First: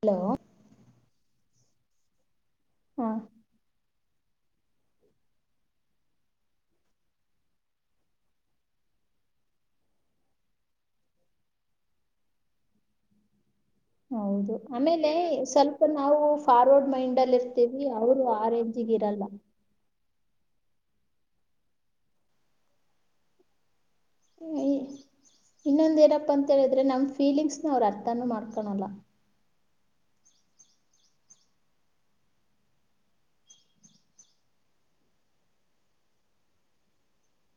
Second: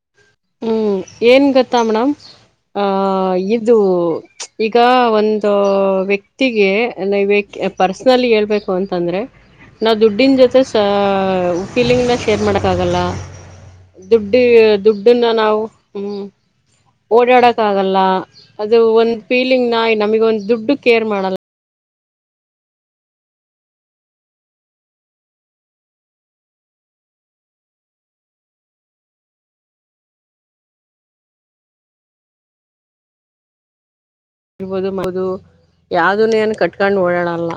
Hello ಹ್ಮ್ ಏನ್ ಗೊತ್ತಾ ಮೇಡಮ್ ಹಾ ಆಹ ಇದು ಈಗ ಒಂದು ವ್ಯಕ್ತಿಗೆ ವ್ಯ ಪರ್ಸನಲಿ ಹೇಳ್ಬೇಕು ಅಂತಂದ್ರೆ ನಾವು ದುಡ್ಡಿನ ಜೊತೆ ಸ ಫೀಲಿಂಗ್ನ ಶೇರ್ ಮಾಡೋಕ್ಕಾಗಲ್ಲ ಹೌದು ಆಮೇಲೆ ನಾವು ಸ್ವಲ್ಪ ನಾವು ಹ್ಮ್ ಫಾರ್ವರ್ಡ್ ಮೈಂಡ್ ಅಲ್ಲಿ ಓಡಾಡಕ್ ಇರ್ತೀವಿ ಅವ್ರು ಆ ರೇಂಜ್ಗ ಇರಲ್ಲ ನ್ ನಮಗ ಒಂದು ದುಡ್ಡು ಕೇ ಮಾಡಲ್ಲ ಇನ್ನೊಂದ ಏನಪ್ಪಾ ಅಂತ ಹೇಳಿದ್ರೆ ನಮ್ ಫೀಲಿಂಗ್ಸ್ನ ಅವರು ಅರ್ಥಾನ ಮಾಡ್ಕೊಳಲ್ಲ ಇಬದುದು ಯಾವ್ದನ್ ಏನ್ ಕಟ್ಕೊಂಡು ಓಡಣಲ್ಲ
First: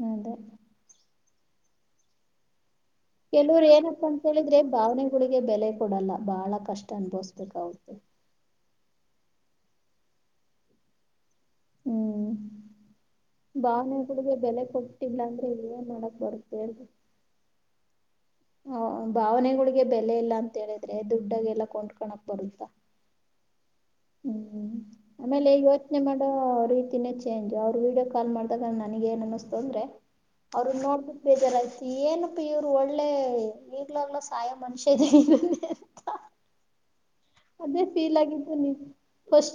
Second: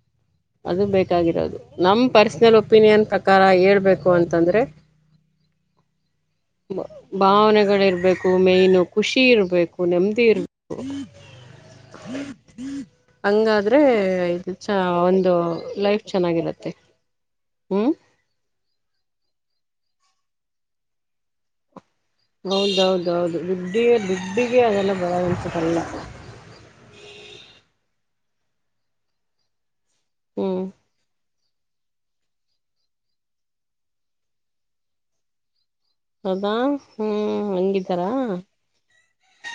ಹದೇ ಅದು ಬೇಕಾಗಿರೋದು ನಮ್ ಪರ್ಸನಲ್ ಒಪಿನಿಯನ್ ಪ್ರಕಾರ ಕೆಲವರು ಏನಪ್ಪಾ ಹೇಳ್ಬೇಕು ಅಂತ ಹೇಳಿದ್ರೆ ಅಂತಂದ್ರೆ ಭಾವನೆಗಳಿಗೆ ಬೆಲೆ ಕೊಡಲ್ಲ ಬಹಳ ಕಷ್ಟ ಅನ್ಭವಸ್ಬೇಕಾಗುತ್ತೆ ಭಾವನೆಗಳಿರ್ಬೇಕು ಮೈನು ಖುಷಿ ಇರ್ಬೇಕು ನೆಮ್ಮದಿ ಇರ್ಬೇಕು ಹ್ಮ್ ಹಂಗಾದ್ರೆ ಭಾವನೆಗಳಿಗೆ ಇದು ಬೆಲೆ ಚ ಒ ಕೊಟ್ಟಿಲ್ಲ ಅಂದ್ರೆ ಏನ್ ಲೈಫ್ ಮಾಡಕ್ ಬರುತ್ತೆ ಚೆನ್ನಾಗಿರತ್ತೆ ಹ್ಮ್ ಹ ಭಾವನೆಗಳಿಗೆ ಬೆಲೆ ಇಲ್ಲಾ ಅಂತ ಹೇಳಿದ್ರೆ ದುಡ್ಡಾಗಿ ಎಲ್ಲಾ ಕೊಂಡ್ಕೋಪ್ಪ ಹೌದೌದೌದು ದುಡ್ಡ ದುಡ್ಡಿಗೆ ಹ್ಮ್ ಅದೆಲ್ಲ ಆಮೇಲೆ ಬರವನ್ಸಲ್ಲ ಯೋಚ್ನೆ ಮಾಡೋ ರೀತಿನೇ ಚೇಂಜ್ ಅವ್ರರು ವೀಡಿಯೋ ಕಾಲ್ ಮಾಡ್ದಾಗ ನನಗ ಏನ್ ಅಿಸತು ಅಂದ್ರೆ ಹ್ಮ್ ಅವರುನ್ನ ನೋಡ್ ಬೇಜಾರಾಯತಿ ಏನಪ್ಪ ಇವ್ರು ಒಳ್ಳೆ ಈಗ್ಲೋ ಆಗ್ಲೋ ಸಹಾಯ ಮನುಷ್ಯ ಇದಂಗಿದಾನೆ ಸದಾ ಹ್ಮ್ ಅದೇ ಹಂಗಿದ್ದಾರಾ ಫೀಲ್ ಆಗಿದ್ದು ನೀ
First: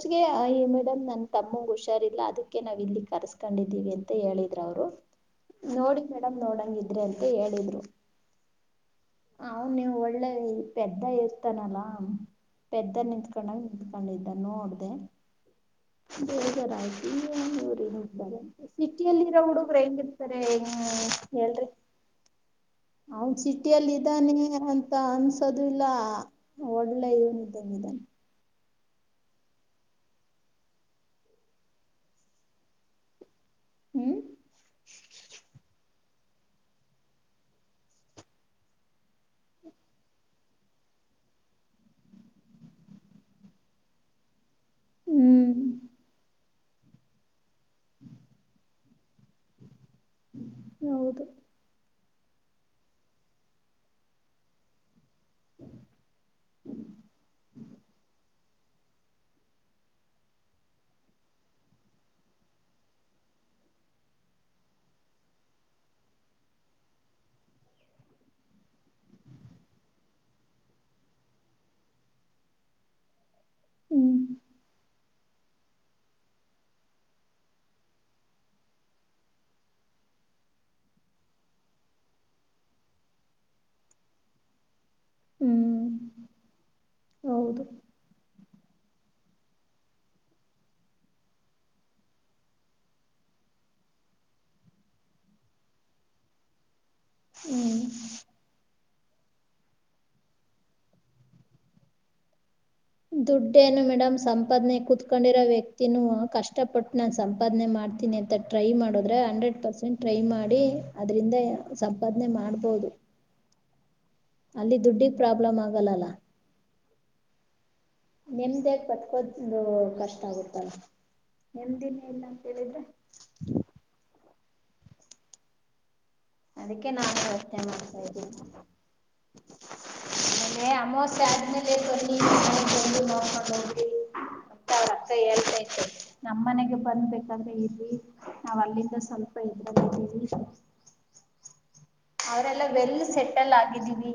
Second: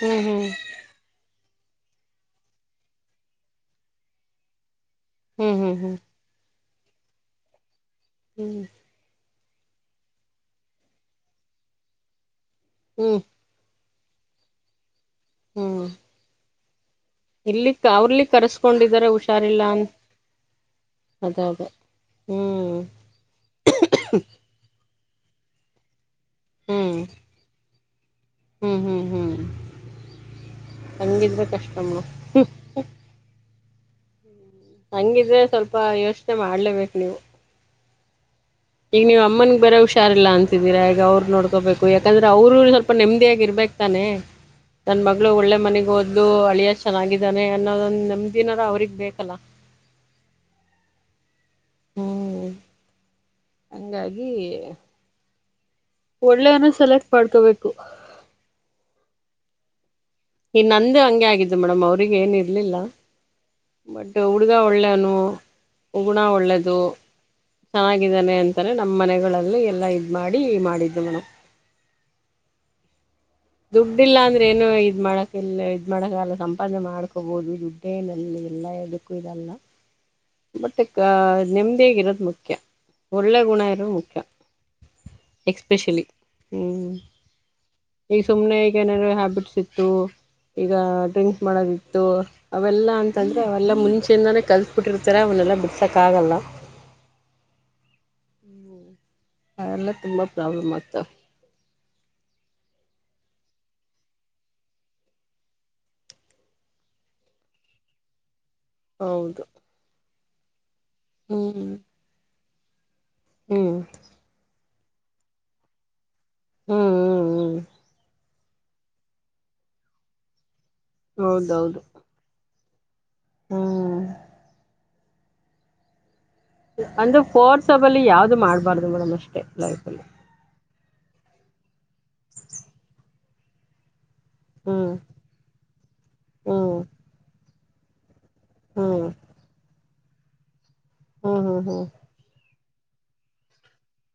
ಹ್ಮ್ ಹ್ಮ್ ಮಡಮ್ ನನ್ ತಮ್ಮಗ್ ಹುಷಾರಿಲ್ಲ ಅದಕ್ಕೆ ನಾವ್ ಇಲ್ಲಿ ಕರ್ಸ್ಕೊಂಡಿದ್ದೀವಿ ಅಂತ ಹೇಳಿದ್ರ ಅವ್ರು ಹ್ಮ್ ಹ್ಮ್ ಹ್ಮ್ ನೋಡಿ ಮೇಡಮ್ ನೋಡಂಗಿದ್ರೆ ಅಂತ ಹೇಳಿದ್ರು ಹ್ಮ ಅವನ್ ನೀವು ಒಳ್ಳೆ ಪೆದ್ದ ಇರ್ತಾನಲ್ಲಾ ಪೆದ್ದ ಹ್ಮ್ ನಿಂತ್ಕೊಂಡಾಗ ನಿಂತ್ಕೊಂಡಿದ್ದ ನೋಡ್ದೆ ಹ್ಮ್ ಬೇಜಾರ್ ಆಯ್ತು ಇಲ್ಲಿ ಅವ್ರಲಿ ಕರೆಸ್ಕೊಂಡಿದಾರ ಸಿಟಿಯಲ್ಲಿ ಇರೋ ಹುಷಾರಿಲ್ಲ ಹುಡುಗರು ಅಂತ ಹೆಂಗಿ ಇರ್ತಾರೆ ಅದ ಅದೇ ಹೇಳ್ರಿ ಹ್ಮ್ ಅವನ್ ಸಿಟಿಯಲ್ಲಿ ಇದ್ದಾನೆ ಅಂತ ಅನ್ಸೋದು ಇಲ್ಲ ಹ್ಮ್ ಒಳ್ಳೆ ಇವನು ಧಾನ [unintelligible] ಹ್ಮ್ ಹ್ಮ್ ಹ್ಮ್ ಹೆಂಗಿದ್ರೂಕಷ್ಟಮ್ಮ ಹ್ಮ್ ಹಂಗಿದ್ರೆ ಸ್ವಲ್ಪ ಯೋಚನೆ ಮಾಡ್ಲೇಬೇಕು ನೀವು ಈಗ ನೀವ್ ಅಮ್ಮನಗ್ ಬೇರೆ ಹುಷಾರಿಲ್ಲ ಅನ್ಂತಿದೀರಾ ಈಗ ಅವರ್ನು ನೋಡ್ಕೋಬೇಕು ತಾನೇ ಯಾಕಂದ್ರೆ ಅವ್ರರು ಸ್ವಲ್ಪ ನೆಮ್ಮದಿಯಾಗಿ ಇರ್ಬೇಕಕ್ತಾನೆ [unintelligible] ನನ್ ಮಗಳು ಹ್ಮ್ ಒಳ್ಳೆ ಮನೆಗ್ ಓದ್ದಲು ಅಳಿಯ ಚೆನ್ನಾಗಿದ್ದಾನೆ ಅನ್ನೋದೊಂದ ನೆಮ್ದಿನಾದ್ರೂ ಅವ್ರಗ್ ಬೇಕಲ್ಲ ಹೌದು ಹ್ಮ್ ಹಂಗಾಗಿ ಹ ಒಳ್ಳೆಯವನ ಸೆಲೆಕ್ಟ್ ಮಾಡ್ಕೋಬೇಕು ಇದು ನಂದು ಹಂಗೆ ಆಗಿದ್ದು ಮೇಡಮ್ ಅವ್ರಿಗೆ ಏನು ಇರ್ಲಿಲ್ಲ ಬಟ್ ಹುಡ್ಗ ಒಳ್ಳೇನು ಗುಣ ಒಳ್ಳೇದು ಚೆನ್ನಾಗಿದ್ದಾನೆ ಅಂತಾನ ನಮ್ಮ್ ಮನೆಗಳಲ್ಲಿ ಎಲ್ಲಾ ಇದ್ ಮಾಡಿ ಮಾಡಿದ್ದವನು ದುಡ್ಡಿಲ್ಲ ಹ್ಮ್ ಅಂದ್ರೆ ಏನೋ ಇದ್ ಮಾಡಕ್ ಎಲ್ಲ ಇದು ಮಾಡೋಕ್ಕಲ್ಲ ಸಂಪಾದನೆ ಮಾಡ್ಕೋಬೋದುದು ದುಡ್ಡನಲ್ಲಿ ಎಲ್ಲ ಇದದಕ್ಕೂ ಇದೆಲ್ಲ ಬಟ್ ನೆಮ್ಮದಿಯಾಗ ಇರೋದು ಮುಖ್ಯ ಒಳ್ಳೆ ಗುಣ ಇರೋದು ಮುಖ್ಯ ಹ್ಮ್ ಎಕ್ಸ್ಪೆಷಲಿ ಹ್ಮ್ ಹೌದು ಈಗ ಸುಮ್ನೆ ಈಗ ಏನಾರ ಹ್ಯಾಬಿಟ್ಸ್ ಇತ್ತು ಈಗ ಡ್ರಿಂಕ್ಸ್ ಮಾಡೋದಿತ್ತು ಅವೆಲ್ಲಾ ಅಂತಂದ್ರೆ ಅವೆಲ್ಲ ಮುಂಚೆಂದಾನೇ ಕಲ್ಸಬಿಟ್ಟಿರ್ತಾರ ಅವನ್ನೆಲ್ಲ ಬಿಡ್ಸಕ್ ಆಗಲ್ಲ ಹ್ಮ್ ಅದೆಲ್ಲ ತುಂಬಾ ಪ್ರಾಬ್ಲಮ್ ಆಯತಾವ ದುಡ್ಡೇನು ಮೇಡಮ್ ಸಂಪಾದನೆ ಕೂತ್ಕೊಂಡಿರೋ ವ್ಯಕ್ತಿನೂ ಕಷ್ಟಪಟ್ಟು ನಾನ್ ಸಂಪಾದನೆ ಮಾಡ್ತೀನಿ ತಟ್ಟ ಟ್ರೈ ಮಾಡದ್ರೆ ಹೌದು ಹಂಡ್ರೆಡ್ ಪರ್ಸೆಂಟ್ ಟ್ರೈ ಮಾಡಿ ಅದರಿಂದ ಹ್ಮ್ ಸಂಪಾದನೆ ಮಾಡ್ಬೋದು ಹ್ಮ್ ಅಲ್ಲಿ ದುಡ್ಡಿಗೆ ಪ್ರಾಬ್ಲಮ್ ಆಗಲ್ಲಲ್ಲ ಹ್ಮ್ ಹ್ಮ್ ನೆಮ್ಮದಿಯಾಗ ಬತ್ಕೋದಂದು ಕಷ್ಟ ಆಗುತ್ತಲ್ಲ ಹೌದೌದು ನೆಮದಿ ನ್ಂತೇಳಿದ್ರೆ [unintelligible] ಹ್ಮ್ ಅದಕ್ಕೆ ನಾ ಅಂದ್ರೆ ಪ್ರಚನೆ ಮಾಡ್ತಾ ಫೋರ್ಸಬಲಿ ಇದ್ದೀನಿ ಯಾವ್ದು ಮಾಡ್ಬಾರ್ದು ಮೇಡಮ್ ಅಷ್ಟೇ ಲೈಫಲ್ಲಿ [unintelligible] ಏ ಅಮಾವಾಸ್ಯೆ ಆಸ್ಟೇಲಿಯಾದ ಬನ್ನಿ ಸಜ [inaudible] ಮತ್ತೆ ಹ್ಮ್ ಅವ್ರತ್ರ ಹೇಳ್ತತೆ ನಮ್ಮ್ ಹ್ಮ್ ಮನೆಗೆ ಬಂದಬೇಕಾದ್ರೆ ಇರರಿ ನಾವ್ ಅಲ್ಲಿಂದ ಹ್ಮ್ ಸ್ವಲ್ಪ ಇದಿದ್ದೀವಿ ಹ್ಮ್ ಹ್ಮ್ ಹ್ಮ್ ಅವರೆಲ್ಲ ವೆಲ್ ಸೆಟಲ್ ಆಗಿದ್ದೀವಿ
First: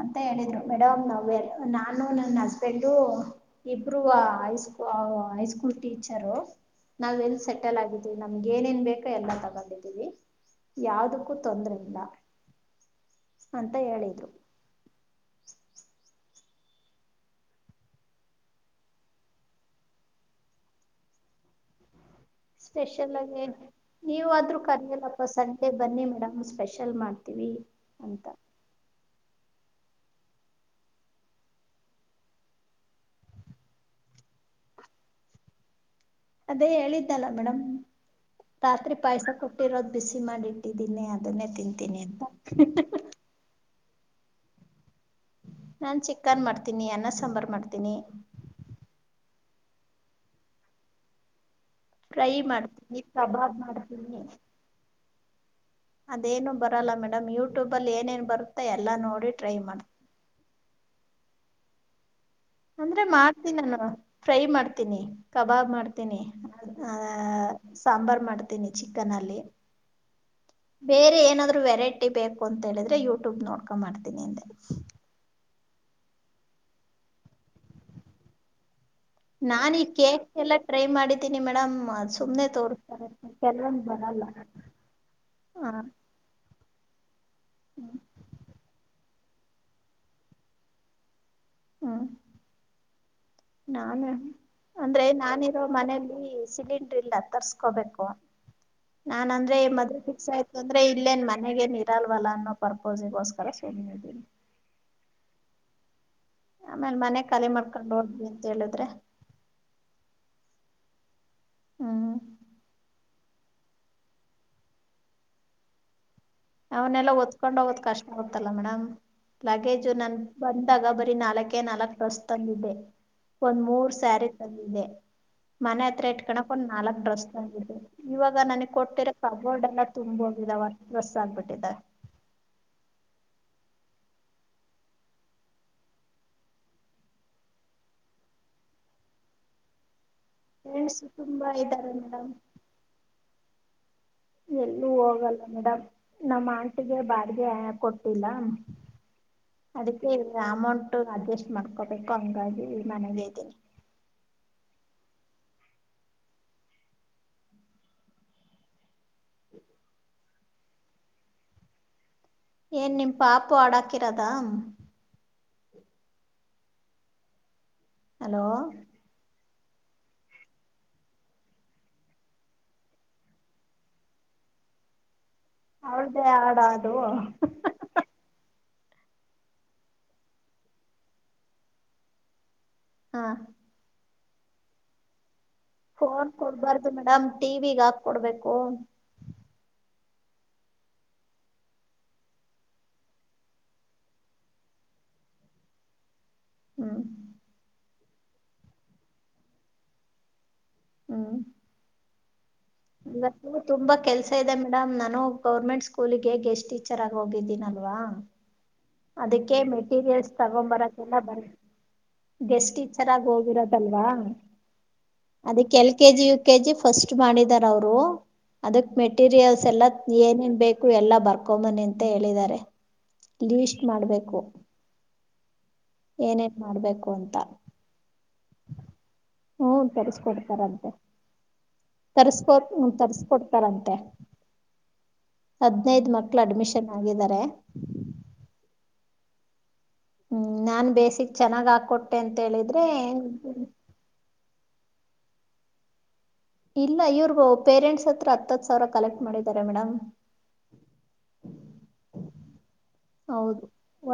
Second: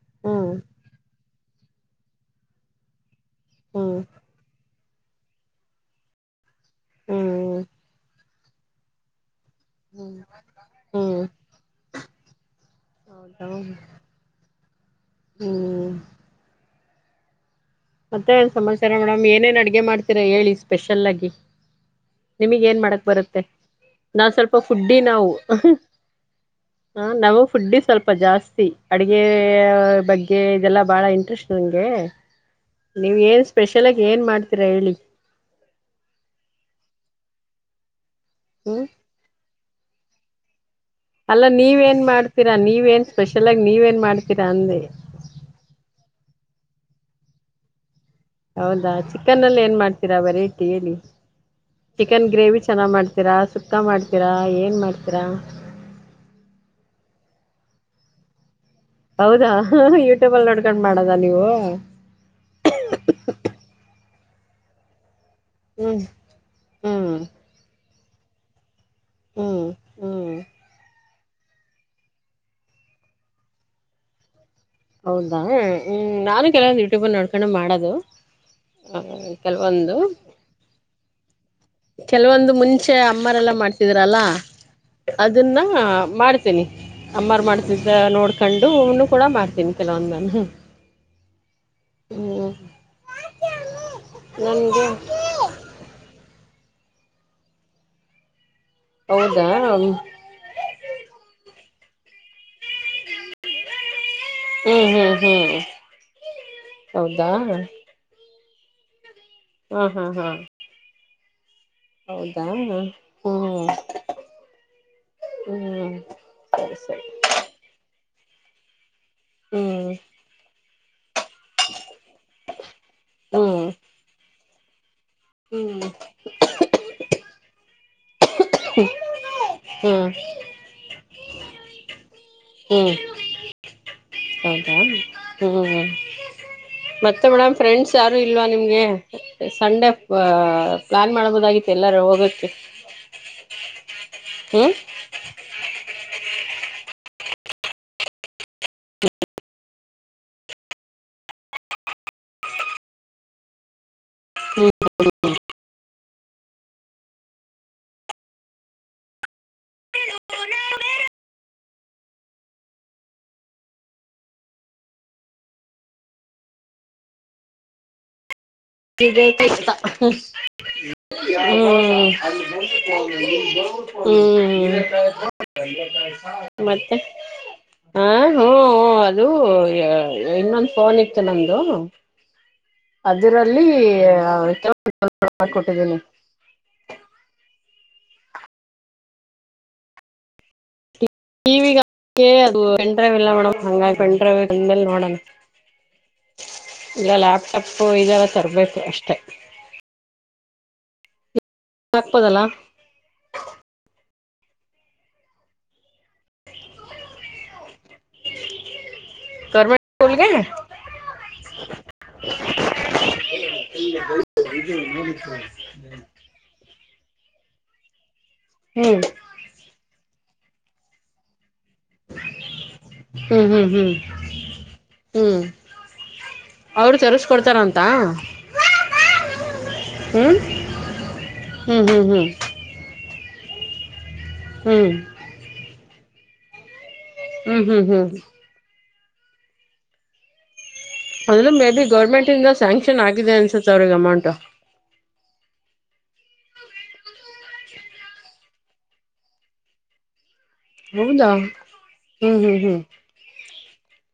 ಅಂತ ಹ್ಮ್ ಹೇಳಿದ್ರು ಮೇಡಮ್ ನಾವ್ ಲ್ ನಾನು ನನ್ನ ಹಸ್ಬೆಂಡು ಹ್ಮ್ ಇಬರುಐಸ್ಕೂ [inaudible] ಹೈಸ್ಕೂಲ್ ಟೀಚರು ನಾವ ಎಲ್ ಹ್ಮ್ ಸೆಟಲ್ ಆಗಿದೀ ನಮ್ಗೆ ಏನೇನ್ ಬೇಕೋ ಎಲ್ಲ ತಗೊಂಡಿದ್ದೀವಿ ಹ್ಮ್ ಯಾವದಕ್ಕೂ ತೊಂದ್ರ ಇಲ್ಲ ಹೌದ ಅಂತ ಹೇಳಿದ್ರು ಹ್ಮ್ ಮತ್ತೆ ಒಂದಂದು ಸಮಾಚಾರ ಮೇಡಮ್ ಏನೇನ್ ಅಡಗೆ ಮಾಡ್ತೀರಾ ಹೇಳಿ ಸ್ಪೆಷಲ್ ಆಗಿ ನಿಮಗ್ ಏನ್ ಮಾಡಕ್ ಸ್ಪೆಷಲ್ ಬರುತ್ತೆ ಆಗಿ ನಾ ಸ್ವಲ್ಪ ನೀವಾದ್ರೂ ಫುಡ್ಡಿ ಕರಿಯಲ್ಲಪ್ಪ ನಾವು ಸಂಡೆ ಬನ್ನಿ ಮೇಡಮ್ ಸ್ಪೆಷಲ್ ಹ ನಾವು ಮಾಡ್ತೀವಿ ಫುಡ್ಡಿ ಸ್ವಲ್ಪ ಅಂತ ಜಾಸ್ತಿ ಅಡುಗೆ ಬಗ್ಗೆ ಇದೆಲ್ಲ ಬಾಳ ಇಂಟ್ರೆಸ್ಟ್ ನಂಗೆ ನೀವ್ ಏನ್ ಸ್ಪೆಷಲ ಆಗಿ ಏನ್ ಮಾಡ್ತೀರಾ ಹೇಳಿ ಅದೇ ಹೇಳಿದ್ದಲ್ಲ ಮೇಡಮ್ ಹ್ಮ್ ರಾತ್ರಿ ಪಾಯಸ ಕೊಟ್ಟಿರೋದು್ ಬಿಸಿ ಮಾಡಿ ಇಟ್ಟಿದ್ದೀನಿ ಅದನ್ನೇ ತಿಂತೀನಿ ಅಂತ ಸ್ಪೆಷಲ್ಗಿ ನೀವ ಏನ್ ಮಾಡ್ತೀರಾ ಅಂದೆ ನಾನ್ ಚಿಕನ್ ಮಾಡ್ತೀನಿ ಅನ್ನ ಸಾಂಬಾರ್ ಮಾಡ್ತೀನಿ ಹೌದಾ ಚಿಕನ್ ಅಲ್ಲಿ ಏನ್ ಮಾಡ್ತೀರಾ ಬ ರೇಟಿ ಹೇಳಿ ಚಿಕನ್ ಫ್ರೈ ಗ್ರೇವಿ ಚನ್ನಾಗ ಮಾಡ್ತೀನಿ ಮಾಡ್ತೀರಾ ಕಬಾಬ್ ಸುಕ್ಕ ಮಾಡ್ತೀನಿ ಮಾಡ್ತೀರಾ ಏನ್ ಮಾಡ್ತೀರಾ ಅದೇನು ಬರಲ್ಲ ಮೇಡಮ್ ಯೂಟ್ಯೂಬಲ್ಲಿ ಏನೇನು ಬರುತ್ತೆ ಎಲ್ಲ ನೋಡಿ ಹೌದಾ ಟ್ರೈ ಮಾಡ್ ಯೂಟ್ಯೂಬ್ ನಡ್ಕೊಂಡ್ ಮಾಡದ ನೀವು ಅಂದ್ರೆ ಮಾಡ್ತೀನಿ ನಾನು ಫ್ರೈ ಮಾಡ್ತೀನಿ ಕಬಾಬ್ ಹ್ಮ್ ಮಾಡ್ತೀನಿ ಆ ಹ್ಮ್ ಸಾಂಬಾರ್ ಮಾಡ್ತ ಚನ್ ಅಲ್ಲಿ ಹ್ಮ್ ಹ್ಮ್ ಬೇರೆ ಏನಾದ್ ವೆರೈಟಿ ಬೇಕು ಅಂತ ಹೇಳಿದ್ರೆ ಯೂಟ್ಯೂಬ್ ನೋಡ್ಕೊಂಡ ಮಾಡ್ತೀನಿ ಅಂದೆ ಹೌದಾ ಹ್ಮ ನಾನು ಕೆಲವ್ ಯೂಟ್ಯೂಬಲ್ಲಿ ನೋಡ್ಕೊಂಡ ಮಾಡೋದು ಹ ನಾನು ಈ ಕೇಕ್ ಎಲ್ಲ ಟ್ರೈ ಮಾಡಿದ್ದೀನಿ ಮೇಡಮ್ ಸುಮ್ನೆ ಕೆಲವೊಂದು ತೋರು ಮುಂಚೆ ಅಮ್ಮರೆಲ್ಲ ಮಾಡ್ತಿದರಲ್ಲ ಅದನ್ನ ಹಾಂ ಮಾಡ ತನಿ ಅಮ್ಮಾರ ಹ್ಞೂ ಮಾಡ್ತಿದ್ದ ನೋಡ್ಕೊಂಡು ಅವನು ಕೂಡ ಮಾಡ್ತೀನಿ ಕೆಲವೊಂದು ನಾನು ಹ್ಮ್ ನಾನು ನನ್ಗೆ ಅಂದ್ರೆ ನಾನ ಮನಲಿ ಸಿಲಿಂಡರ್ ಇಲ್ಲ ತರ್ಸ್ಕೋಬೇಕು ನಾನ್ ಹೌದಾ ಅಂದ್ರೆ ಹ್ಮ್ ಮದುವೆ ಫಿಕ್ಸ್ ಆಯ್ತ ತಂದ್ರೆ ಇಲ್ಲೇನ್ ಮನೆಗೆ ಇರಲ್ವಲ್ಲ ಅನ್ನೋ ಪರ್ಪೋಸಿಗೋಸ್ಕರ ಸುಮ್ನಿದ್ದೀನಿ ಹ್ಮ್ ಹ್ಮ್ ಹ್ಮ್ ಆಮೇಲೆ ಮನೆ ಹೌದಾ ಖಾಲಿ ಹಾ ಮಾಡರ್ಕೊಂಡ್ ಹೋಗ್ರಿ ಅಂತ ಹೇಳಿದ್ರೆ ಹಾ ಹಾ ಹಾ ಹ್ಮ ಹೌದಾ ಹ್ಮ ಹ್ಮ್ ಸರಿ ಸರಿ ಅವನ್ನೆಲ್ಲಾ ಒದ್ಕೊಂಡ್ ಹೋಗೋದ್ ಕಷ್ಟ ಆಗುತ್ತಲ್ಲ ಮೇಡಮ್ ಹ್ಮ್ ಲಗೇಜು ನನ್ ಬ ಬಂದಾಗ ಬರೀ ನಾಲ್ಕೆ ನಾಲ್ಕಕ್ ಡ್ರೆಸ್ ತಂದಿದೆ ಒಂದ್ ಹ್ಮ್ ಮೂರ್ ಸ್ಯಾರಿ ತಂದಿದೆ ಹ್ಮ್ ಮನೆ ಹತ್ರ ಇಟ್ಕೋಕ್ ಒಂದ ನಾಲ್ಕು ಡ್ರೆಸ್ ತಂದಿದ್ದೆ ಇವಾಗ ನನಗ್ ಕೊಟ್ಟಿರ ಕಬೋಡ್ ಎಲ್ಲ ಹ್ಮ್ ತುಂಬು ಹೋಗಿದಾವೆ ಅಷ್ಟು ಡ್ರೆಸ್ ಆಗ್ಬಿಟ್ಟಿದೆ ಹ್ಮ್ ಹೌದ ಹ್ಮ್ ಮತ್ತೆ ಮೇಡಮ್ ಫ್ರೆಂಡ್ಸ್ ಯಾರು ಇಲ್ವಾ ನಿಮ್ಗೆ ಸಂಡೆ ಆ ಫ್ರೆಂಡ್ಸ್ ಪ್ಲ್ಲಾನ್ ತುಂಬಾ ಮಾಡಬೋದಾಗಿತ್ತು ಇದ್ದಾರೆ ಎಲ್ಲಾರು ಮೇಡಮ್ ಹೋಗಕ್ಕೆ ಹ್ಮ್ ಎಲ್ಲೂ ಹೋಗಲ್ಲ ಮೇಡಮ್ ನಮ್ಮ ಆಂಟಿಗೆ ಬಾಡಿಗೆ ಕೊಟ್ಟಿಲ್ಲ ಹ [inaudible] ಅದಕ್ಕೆ ಅಮೌಂಟ್ ಅಡ್ಜಸ್ಟ್ ಮಾಡ್ಕೊಬೇಕು ಹಂಗಾಗಿ ಮನೆಗೆ ಇದ್ದೀನಿ ಹ್ಮ ಹ ಏನ್ ನಿಮ್ಮ ಪಾಪು ಹಾಡಕಿರೋದ ಹಲೋ ಸಿಗತ ಇ್ತ [inaudible] ಹ್ಮ್ ಹ್ಮ್ ಅವಳ್ದೇ ಹಾಡ ಹ್ಮ್ ಅದು ಮತ್ತೆ ಹ ಹ ಹ್ಮ್ ಅದು ಇನ್ನೊಂದು ಫೋನ್ ಇತ್ತು ನಮ್ದ ಹಾ ಅದರಲ್ಲಿ [unintelligible] ಹಾ ಕೊಡ್ಬಾರ್ದು ಮೇಡಮ್ ಟಿವಿಗೆ ಹಾಕ್ಕೊಡ್ಬೇಕು ಟಿವಿ ಅದು ಪೆಂಡ್ರೆವ್ ಇಲ್ಲ ಮೇಡಮ್ ಹಾಗಾಗಿ ಪೆಂಡ್ರೆವ್ ಬಂದ್ ಮೇಲೆ ನೋಡೋಣ ಹ್ಮ್ ಇಲ್ಲ ಲ್ಯಾಪ್ ಟಾಪ್ ಇದೆಲ್ಲ ತರಬೇಕು ಅಷ್ಟೆ ಹ್ಮ್ ಹಾಕ್ಪೋದಲ್ಲಾ ನಂಗು ತುಂಬಾ ಕೆಲ್ಸ ಇದೆ ಮೇಡಮ್ ನಾನು ಗೌರ್ಮೆಂಟ್ ಸ್ಕೂಲಿಗೆ ಗೆಸ್ಟ್ ಟೀಚರ್ ಆಗಿ ಹೋಗಿದ್ದೀನಲ್ವಾ ಅದಕ್ಕೆ ಗೌರ್ಮೆಂಟ್ ಸ್ಕೂಲ್ಗೆ ಮೆಟೀರಿಯಲ್ಸ್ ತಗೊಂಬರಕ್ಕೆಲ್ಲ ಬರು ಗೆಸ್ಟ್ ಟೀಚರ್ ಆಗಿ ಹೋಗಿರೋದಲ್ವಾ ಅದಕ್ಕೆ L K G U K G K G first ಮಾಡಿದಾರ ಅವರು ಅದಕ್ ಹ್ಮ್ ಮೆಟೀರಿಯಲ್ಸ್ ಎಲ್ಲ ಏನೇನ್ ಬೇಕು ಎಲ್ಲಾ ಬರ್ಕೊಂಬನ್ನಿ ಅಂತ ಹೇಳಿದ್ದಾರೆ. ಹ್ಮ್ ಹ್ಮ್ ಹ್ಮ್ ಮಾಡ್ಬೇಕು ಹ್ಮ್ ಏನೇನ್ ಅವ್ರು ಮಾಡ್ಬೇಕು ಅಂತ ತರಿಸ್ಕೊಡ್ತಾರಂತ ಹು ಥರ್ಸ್ಕೊಡ್ತಾರಂಥೆ ಹ್ಮ ಹ್ಮ ಹ್ಮ. ತರ್ರಿಸಕೊಡ್ತಾರಂತ. ಹ್ಮ್ ಹದ್ನೈದು ಮಕ್ಳು ಅಡ್ಮಿಷನ್ ಆಗಿದ್ದಾರೆ ಹ್ಮ್ ಹ್ಮ್ ಹ್ಮ್ ಹ್ಮ್ ನಾನ್ ಬೇಸಿಕ್ ಅಂದ್ರೆ ಮೇ ಚೆನ್ನಾಗ್ ಬಿ ಹಾಕೊಟ್ಟೆ ಅಂತ ಗೌರ್ಮೆಂಟಿಂದ ಹೇಳಿದ್ರೆ ಸ್ಯಾಂಕ್ಷನ್ ಆಗಿದೆ ಅನ್ಸುತ್ತೆ ಅಮೌಂಟ್ ಇಲ್ಲ ಇವ್ರ ಪೇರೆಂಟ್ಸ್ ಹತ್ರ ಹತ್ತತ್ ಸಾವಿರ ಕಲೆಕ್ಟ್ ಮಾಡಿದ್ದಾರೆ ಮೇಡಮ್ ಹೌದಾ ಹ್ಮ್ ಹ್ಮ್ ಹ್ಮ್ ಹೌದು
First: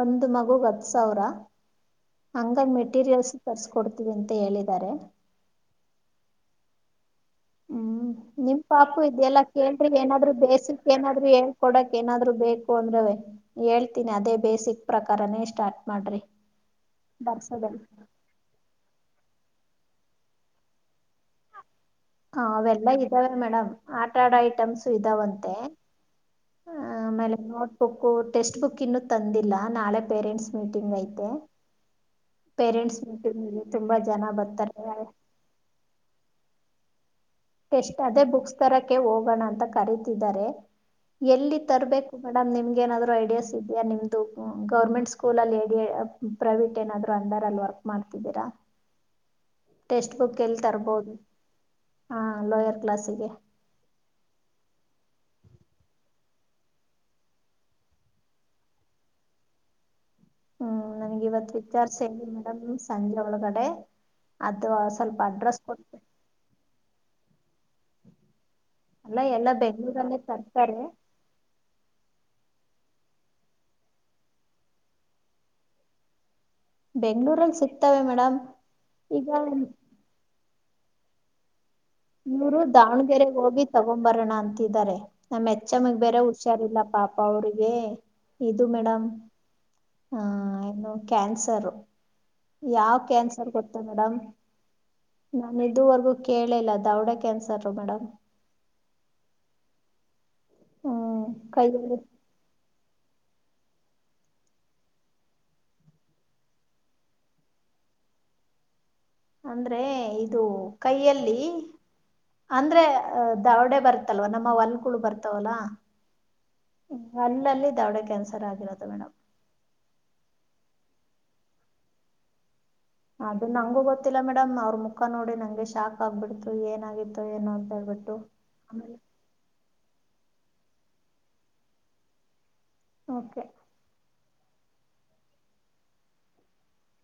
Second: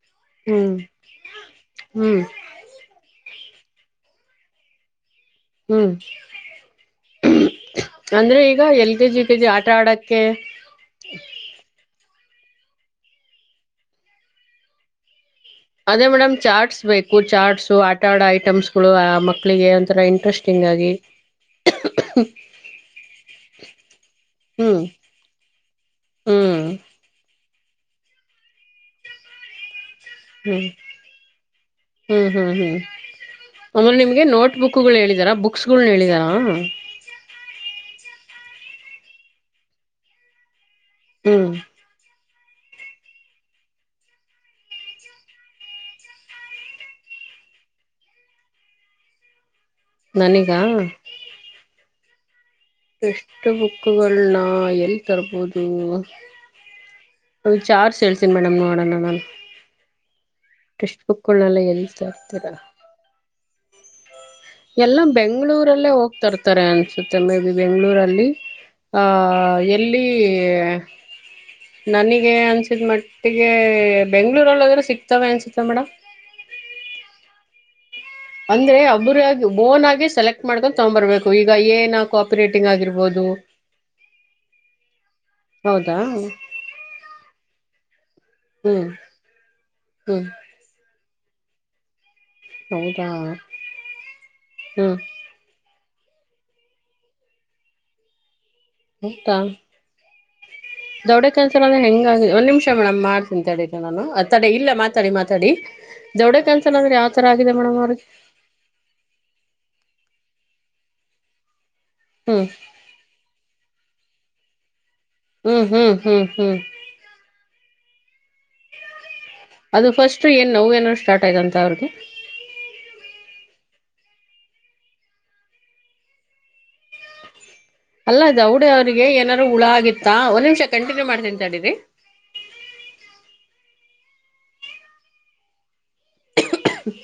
ಒಂದು ಮಗು ಹ್ಮ್ ಹತ್ತು ಸಾವಿರ ಹ್ಮ್ ಹ ಎಲ್ಲಾ ಮೆಟೀರಿಯಲ್ಸ್ ತರ್ಸಕೊಡ್ತೀವಿ ಅಂತ ಹೇಳಿದ್ದಾರೆ ಹ್ಮ್ ಹ್ಮ್ ಅಂದ್ರೆ ನಿಮ್ ಈಗ ಎಲ್ ಪಾಪು ಕೆ ಜಿ ಯು ಕೆ ಇದೆಲ್ಲಾ ಜಿ ಆಟ ಕೇಳ್ರಿ ಆಡಕ್ಕೆ ಏನಾದ್ರು ಬೇಸಿಕ್ ಏನಾದ್ರು ಹೇಳ್ಕೊಡಕ್ ಏನಾದ್ರು ಬೇಕು ಅಂದ್ರ ಹೇಳ್ತೀನಿ ಅದೇ ಬೇಸಿಕ್ ಪ್ರಕಾರನೇ ಎಷ್ಟ ಅದೇ ಮೇಡಮ್ ಚಾಟ್ಸ್ ಬೇಕು ಚಾಟ್ಸ್ ಆಟ ಆಡ ಐಟಮ್ಸ್ ಳು ಆ ಮಕ್ಕಳಿಗೆ ಒಂಥರ ಇಂಟ್ರೆಸ್ಟಿಂಗ್ ಆಗಿ ಹ ಅವೆಲ್ಲಾ ಇದ್ದಾವೆ ಮೇಡಮ್ ಆಟಾ ಆಡ ಹ್ಮ್ ಐಟಮ್ಸ ಇದ್ದಾವಂತೆ ಹ್ಮ್ ಆ ಆಮೇಲೆ ನೋಟ್ ಬುಕ್ ಟೆಕ್ಸ್ಟ್ ಬುಕ್ ಇನ್ನುೂ ತಂದಿಲ್ಲ ನಾಳೆ ಪೇರೆಂಟ್ಸ್ ಹ್ಮ್ ಮೀಟಿಂಗ್ ಐತೆ ಹ್ಮ್ ಹ್ಮ್ ಹ್ಮ್ ಪೇರೆಂಟ್ಸ್ ಮೀಟಿಂಗ್ ಅಂದ್ರೆ ತುಂಬಾ ನಿಮ್ಗೆ ಜನ ಬರ್ತಾರೆ ನೋಟ್ಬುಕ್ಗಳು ಹೇಳಿದಾರಾ ಬುಕ್ಸ್ಗಳನ ಹೇಳಿದಾರಾ ಎಟಸ್ಟ್ ಅದೇ ಬುಕ್ಸ್ ತರಕ್ಕೆ ಹೋಗೋಣ ಅಂತ ಕರತಿದ್ದಾರೆ ಹ್ಮ್ ಎಲ್ಲಿ ತರ್ಬೇಕು ಮೇಡಮ್ ನಿಮ್ಗೆ ನಾದ್ ಐಡಿಯಾಸ್ ಇದೆಯಾ ನಿಮ್ದದು ಗೌರ್ಮೆಂಟ್ ಸ್ಕೂಲಲ್ಲಿ ಡಿ ಪ್ರೈವೇಟ್ ಏನಾದ್ರು ಅಂದಾರ ಅಲ್ಲಿ ವರ್ಕ್ ಮಾಡ್ತಿದ್ದೀರಾ ಟೆಸ್ಟ್ ಬುಕ್ ನನೀಗ ಎಲ್ಲಿ ತರಬೋದು ಹ ಲೋಯರ್ ಕ್ಲಾಸಿಗೆ ಎಟೆಸ್ಟ್ ಬುಕ್ಗಳನ್ನ ಎಲ್ಲಿ ತರ್ಬೋದು ಚಾರ್ಜ್ ಳ್ಸೀನಿ ಮೇಡಮ್ ನೋಡೋಣ ನಾನು ಹ್ಞೂ ಟ್ರೆಸ್ಟ್ ಬುಕ್ಗಳನೆಲ್ಲ ಎಸ ಆಗ್ತೀರಾ ಸಂಜ ಅವಳ ಕಡೆ ಎಲ್ಲ ಬೆಂಗ್ಗಳೂರಲ್ಲೇ ಹೋಗ್ತರ್ತಾರೆ ಅನ್ಸುತ್ತೆ ಮೇ ಬಿ ಬೆಂಗ್ಳೂರಲ್ಲಿ ಆ ಅಲ್ಲ ಎಲ್ಲ ಎಲ್ಲಿ ಬೆಂಗಳೂರಲ್ಲೇ ತರ್ತಾರೆ ನನಗೆ ಅನ್ ಸಿದ ಮಟ್ಟಿಗೆ ಬೆಂಗ್ಳೂರಲ್ಲಿೋದ್ರೆ ಸಿಗ್ತವೆೆ ಅನಿಸುತ್ತೆ ಮೇಡಮ್ ಬೆಂಗಳೂರಲ್ಲಿ ಸಿಕ್ತವೆ ಮೇಡಮ್ [unintelligible] ಅಂದ್ರೆ ಈಗ ಒಬ್ಬ್ರಗ ಬೋನ್ ಆಗಿ ಸೆಲೆಕ್ಟ್ ಮಾಡ್ಕ್ ತಗೊಂಡ್ ಬರ್ಬೇಕು ಈಗ ಏನ್ [unintelligible] ಇವರು ದಾವಣಗೆರೆಗೆ ಹೋಗಿ ತಗೊಡು ಬರೋಣ ಅಂತಿದ್ದಾರೆ ನಮ್ಮ್ ಹೆಚ್ಚಮ್ಮಗ್ ಹೌದಾ ಬೇರೆ ಹುಷ [unintelligible] ಹುಷಾರಿಲ್ಲ ಪಾಪ ಅವ್ರಿಗೆ ಇದು ಹ್ಮ್ ಮೇಡಮ್ ಹ ಹ್ಮ್ ನು [unintelligible] ಕ್ಯಾನ್ಸರ್ ಯಾವ ಹೌದಾ ಕ್ಯಾನ್ಸರ್ ಗೊತ್ತಾ ಮೇಡಮ್ ಹ್ಮ್ [unintelligible] ನಾನ ಇದುವರೆಗೂ ಕೇಳಿಲ್ಲ ದೌಡ ಕ್ಯಾನ್ಸರ್ ಮೇಡಮ್ [unintelligible] ಹತ್ತಾ ಹ್ಮ್ ದೌಡ ಕೆಲ್ಸರ ಅಂದ್ರೆ ಕೈಯಲ್ಲಿ ಹೆಂಗಗ [unintelligible] ಒಂದ್ ನಿಮಿಷ ಮೇಡಮ್ ಮಾಡ್ತೀನಿಂತ ಹೇಳಿದಿ ನಾನು ಆ ತಡೆ ಇಲ್ಲ ಮಾತಾಡಿ ಮಾತಾಡಿ [unintelligible] ದೌಡೆ ಕೆನ್ಸಲ್ ಅಂದೆ ಯಾವ ರ ಆಗಿದೆ ಮೇಡಮ್ ಅವ್ರಿಗೆ [unintelligible] ಅಂದ್ರೆ ಇದು ಕೈಯಲ್ಲಿ [unintelligible] ಹ್ಮ್ [unintelligible] ಅಂದ್ರೆ ದೌಡೆ ಬರ್ತಲ್ವ ನಮ್ಮ ಒಲ್ಕಳ ಬರ್ತ [unintelligible] ಹ್ಮ್ ಹ್ಮ್ ಹ್ಮ್ ಹ್ಮ್ [unintelligible] ಅಲ್ಲಲ್ಲಿ ದೌಡೆ ಕ್ಯಾನ್ಸರ್ ಆಗಿರದು ಮೇಡಮ್ [unintelligible] ಅದು ಫಸ್ಟ್ ಏನ್ ನೋ ಏನೋ ಸ್ಟಾರ್ಟ್ ಆಯತಂತ ಅವ್ರಿಗೆ [unintelligible] ಅದು ನಂಗೂ ಗೊತ್ತಿಲ್ಲ ಮೇಡಮ್ ಅವ್ರ ಮುಖ ನೋಡಿ ನಂಗೆ ಶಾಕ್ ಆಗ್ಬಿಡ್ತು ಏನ ಆಾಗಿ [unintelligible] ಏನಂತ ಅಲ್ಲ ಗೌಡ ಅವ್ರಿಗೆ ಏನಾದಾರರು ಹುಳ ಆಗಿತ್ತ ಒಂದ್ ನಿಮಿಷ ಕಂಟಿನ್ಯೂ ಮಾಡತಿನಿ ತಡಿರಿ ಓಕೆ [unintelligible]